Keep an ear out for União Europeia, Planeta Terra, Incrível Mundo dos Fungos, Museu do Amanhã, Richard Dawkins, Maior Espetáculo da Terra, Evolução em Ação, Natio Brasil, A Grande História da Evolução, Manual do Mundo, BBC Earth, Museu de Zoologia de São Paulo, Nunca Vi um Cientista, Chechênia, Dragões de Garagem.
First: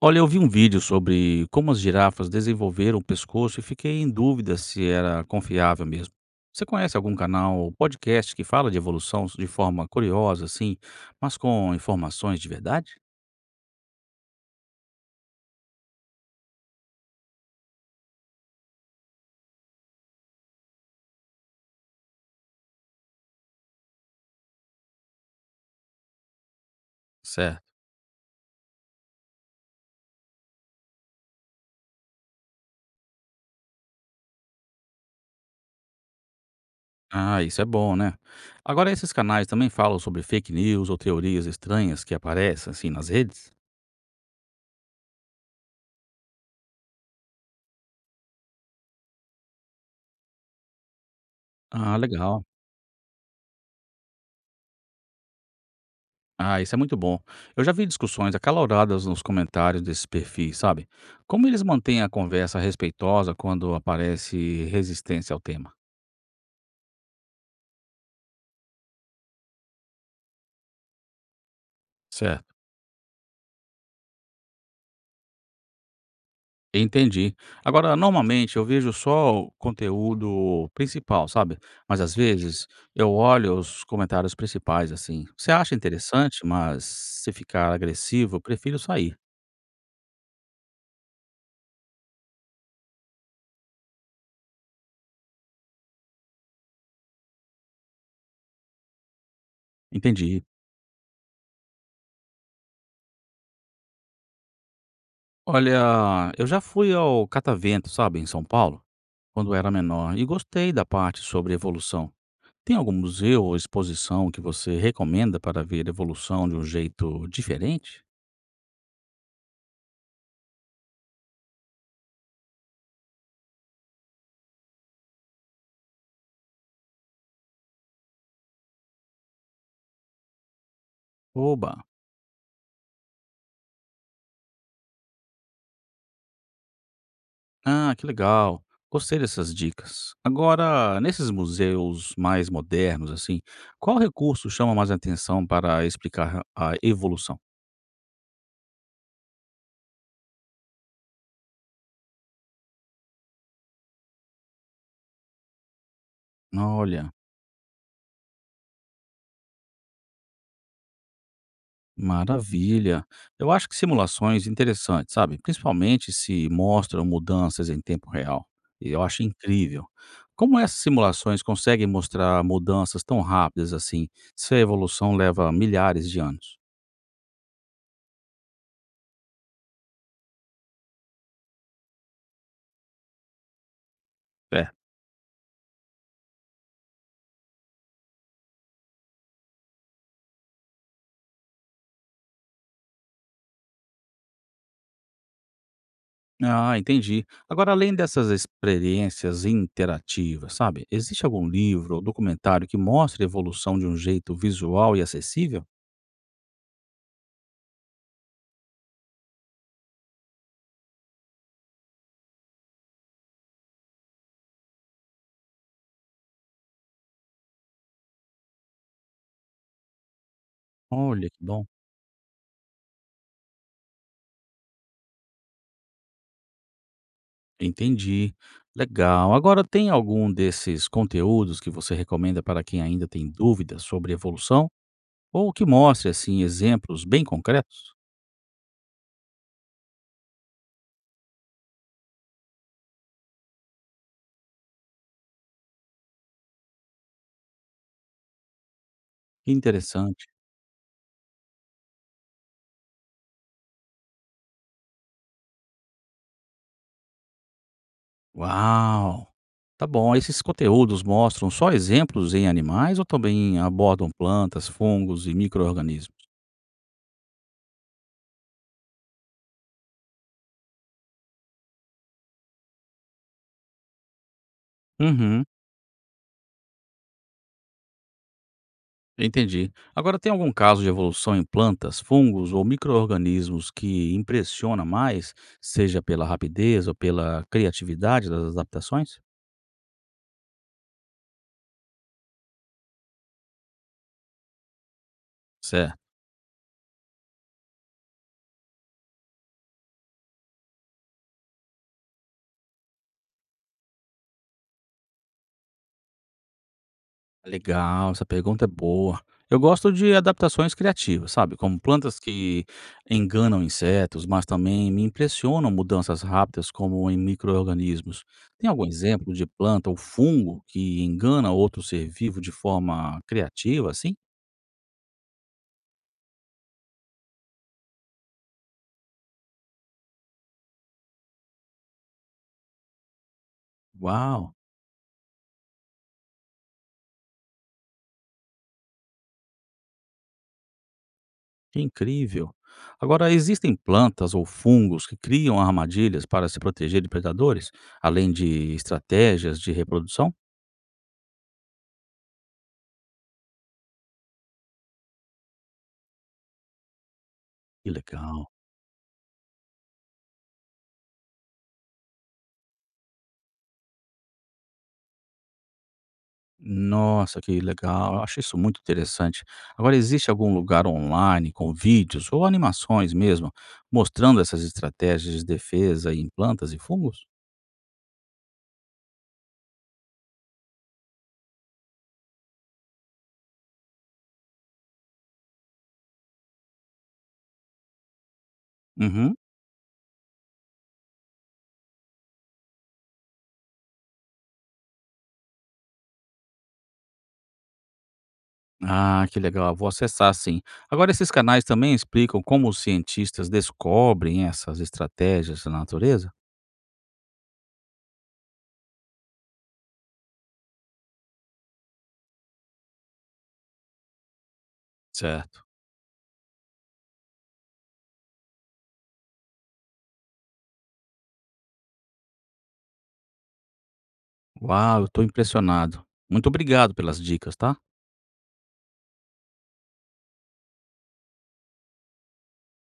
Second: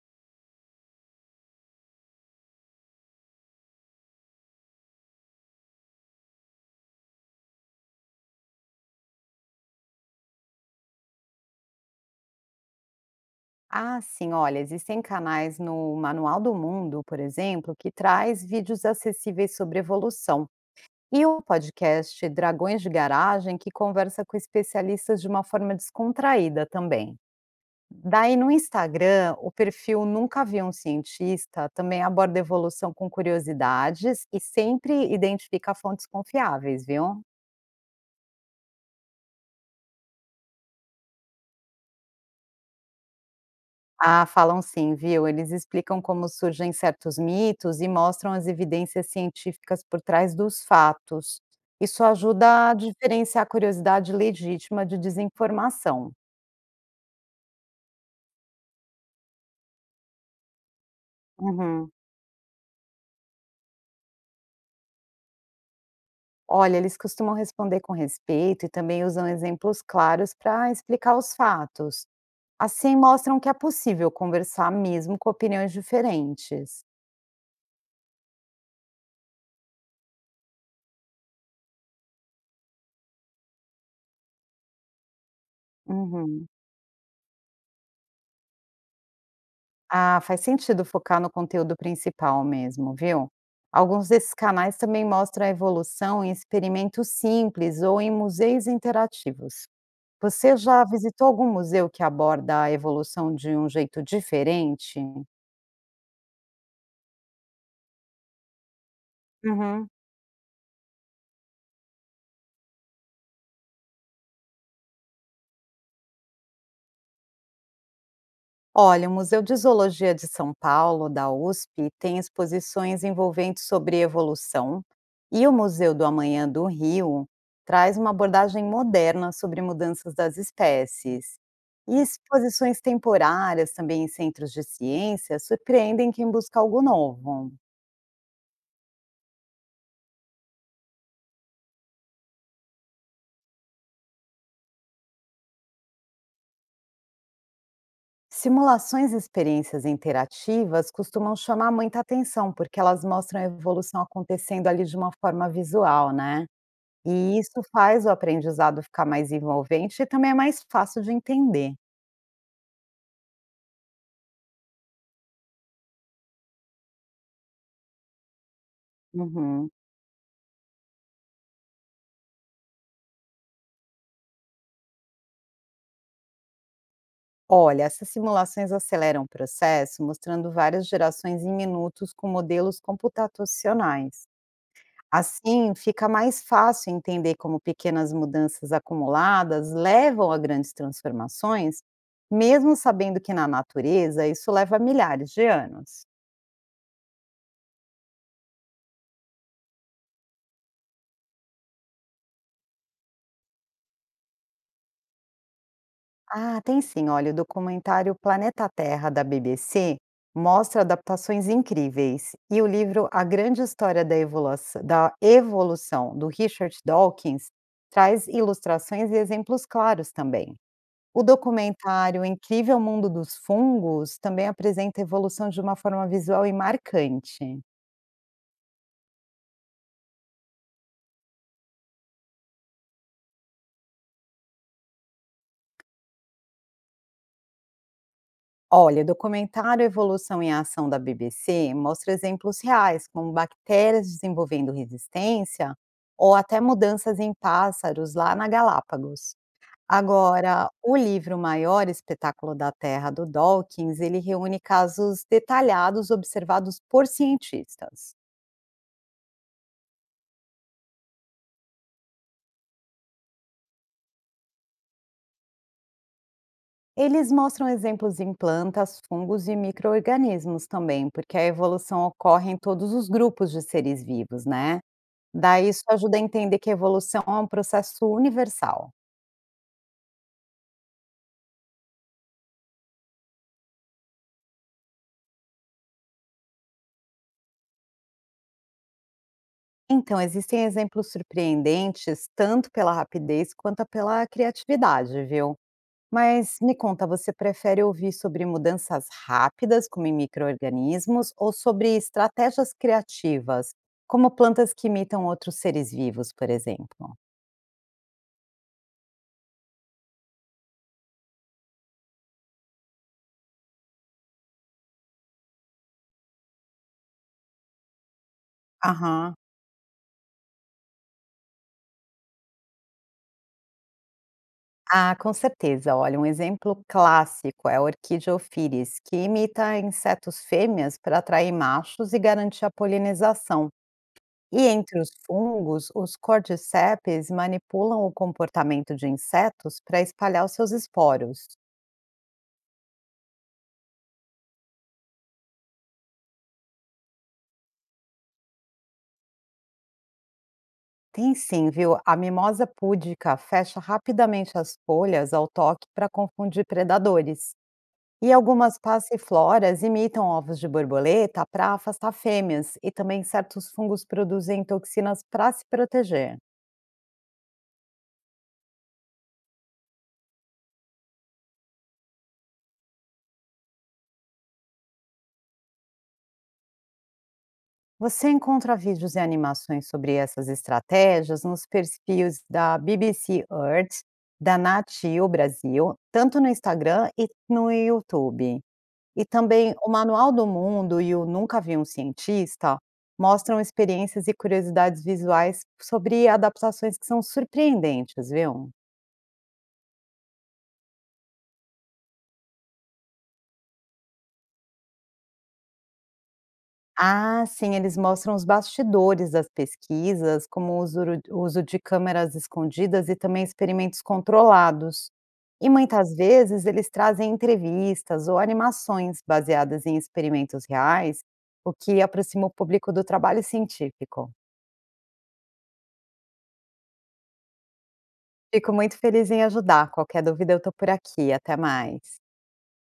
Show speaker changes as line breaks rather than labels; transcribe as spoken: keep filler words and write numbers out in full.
Olha, eu vi um vídeo sobre como as girafas desenvolveram o pescoço e fiquei em dúvida se era confiável mesmo. Você conhece algum canal ou podcast que fala de evolução de forma curiosa, assim, mas com informações de verdade?
Ah, sim, olha, existem canais no Manual do Mundo, por exemplo, que traz vídeos acessíveis sobre evolução. E o podcast Dragões de Garagem, que conversa com especialistas de uma forma descontraída também.
Certo.
Daí no Instagram, o perfil Nunca Vi um Cientista também aborda evolução com curiosidades e sempre identifica fontes confiáveis, viu?
Ah, isso é bom, né? Agora, esses canais também falam sobre fake news ou teorias estranhas que aparecem, assim, nas redes?
Ah, falam sim, viu? Eles explicam como surgem certos mitos e mostram as evidências científicas por trás dos fatos.
Ah,
Isso
legal.
ajuda a diferenciar a curiosidade legítima de desinformação.
Ah, isso é muito bom. Eu já vi discussões acaloradas nos comentários desses perfis, sabe? Como eles
Uhum.
mantêm a conversa respeitosa quando aparece resistência ao tema?
Olha, eles costumam responder com respeito e também usam exemplos claros para explicar os fatos.
Certo.
Assim, mostram que é possível conversar mesmo com opiniões diferentes.
Entendi. Agora, normalmente eu vejo só o conteúdo principal, sabe? Mas às vezes eu olho os comentários principais assim. Você acha interessante,
Uhum.
mas se ficar agressivo, eu prefiro sair.
Ah, faz sentido focar no conteúdo principal mesmo, viu? Alguns desses canais também mostram a evolução em experimentos simples ou em museus interativos.
Entendi.
Você já visitou algum museu que aborda a evolução de um jeito diferente?
Olha, eu já fui ao Catavento, sabe, em São Paulo, quando era
Uhum.
menor e gostei da parte sobre evolução. Tem algum museu ou exposição que você recomenda para ver evolução de um jeito diferente?
Olha, o Museu de Zoologia de São Paulo, da U S P, tem exposições envolventes sobre evolução, e o Museu do Amanhã do Rio traz uma abordagem moderna sobre mudanças das espécies.
Oba!
E exposições temporárias, também em centros de ciência, surpreendem quem busca algo novo.
Ah, que legal! Gostei dessas dicas. Agora, nesses museus mais modernos, assim, qual recurso chama mais atenção para explicar a evolução?
Simulações e experiências interativas costumam chamar muita atenção, porque elas mostram a evolução acontecendo ali de uma forma visual, né?
Olha.
E isso faz o aprendizado ficar mais envolvente e também é mais fácil de entender.
Maravilha. Eu acho que simulações interessantes, sabe? Principalmente se mostram mudanças em tempo real. E eu acho
Uhum.
incrível. Como essas simulações conseguem mostrar mudanças tão rápidas assim, se a evolução leva milhares de anos?
Olha, essas simulações aceleram o processo, mostrando várias gerações em minutos com modelos computacionais.
É.
Assim, fica mais fácil entender como pequenas mudanças acumuladas levam a grandes transformações, mesmo sabendo que na natureza isso leva milhares de anos.
Ah, entendi. Agora, além dessas experiências interativas, sabe? Existe algum livro ou documentário que mostre a evolução de um jeito visual e acessível?
Ah, tem sim. Olha, o documentário Planeta Terra da B B C mostra adaptações incríveis. E o livro A Grande História da Evolução, da Evolução, do Richard Dawkins, traz ilustrações e exemplos claros também. O
Olha que bom.
documentário Incrível Mundo dos Fungos também apresenta a evolução de uma forma visual e marcante.
Entendi. Legal. Agora, tem algum desses conteúdos que você recomenda para quem ainda tem dúvidas sobre evolução? Ou que mostre, assim, exemplos bem concretos?
Olha, o documentário Evolução em Ação da B B C mostra exemplos reais, como bactérias desenvolvendo resistência ou até mudanças em pássaros lá na Galápagos.
Que interessante.
Agora, o livro Maior Espetáculo da Terra do Dawkins, ele reúne casos detalhados observados por cientistas.
Uau! Tá bom. Esses conteúdos mostram só exemplos em animais ou também abordam plantas, fungos e micro-organismos?
Eles mostram exemplos em plantas, fungos e micro-organismos também, porque a evolução ocorre em todos os grupos de seres vivos, né?
Uhum.
Daí isso ajuda a entender que a evolução é um processo universal.
Entendi. Agora, tem algum caso de evolução em plantas, fungos ou micro-organismos que impressiona mais, seja pela rapidez ou pela criatividade das adaptações?
Então, existem exemplos surpreendentes tanto pela rapidez quanto pela criatividade, viu?
Certo.
Mas me conta, você prefere ouvir sobre mudanças rápidas, como em micro-organismos, ou sobre estratégias criativas, como plantas que imitam outros seres vivos, por exemplo?
Legal, essa pergunta é boa. Eu gosto de adaptações criativas, sabe? Como plantas que enganam insetos, mas também me impressionam mudanças rápidas, como em micro-organismos. Tem algum exemplo
Aham.
de planta ou fungo que engana outro ser vivo de forma criativa, assim?
Ah, com certeza. Olha, um exemplo clássico é a orquídea ofíris, que imita insetos fêmeas para atrair machos e garantir a polinização.
Uau!
E entre os fungos, os cordyceps manipulam o comportamento de insetos para espalhar os seus esporos.
Que incrível. Agora, existem plantas ou fungos que criam armadilhas para se proteger de predadores, além de estratégias de reprodução?
Tem sim, viu? A mimosa púdica fecha rapidamente as folhas ao toque para confundir predadores.
Que
E
legal.
algumas passifloras imitam ovos de borboleta para afastar fêmeas, e também certos fungos produzem toxinas para se proteger.
Nossa, que legal. Eu acho isso muito interessante. Agora, existe algum lugar online com vídeos ou animações mesmo mostrando essas estratégias de defesa em plantas e fungos?
Você encontra vídeos e animações sobre essas estratégias nos perfis da B B C Earth, da Natio Brasil, tanto no Instagram e no YouTube. E
Uhum.
também o Manual do Mundo e o Nunca Vi um Cientista mostram experiências e curiosidades visuais sobre adaptações que são surpreendentes, viu?
Ah, que legal. Vou acessar sim. Agora, esses canais também explicam como os cientistas descobrem essas estratégias da natureza?
Ah, sim, eles mostram os bastidores das pesquisas, como o usuro uso de câmeras escondidas e também experimentos controlados.
Certo.
E muitas vezes eles trazem entrevistas ou animações baseadas em experimentos reais, o que aproxima o público do trabalho científico.
Uau, eu estou impressionado. Muito obrigado pelas dicas, tá?
Fico muito feliz em ajudar. Qualquer dúvida, eu estou por aqui. Até mais.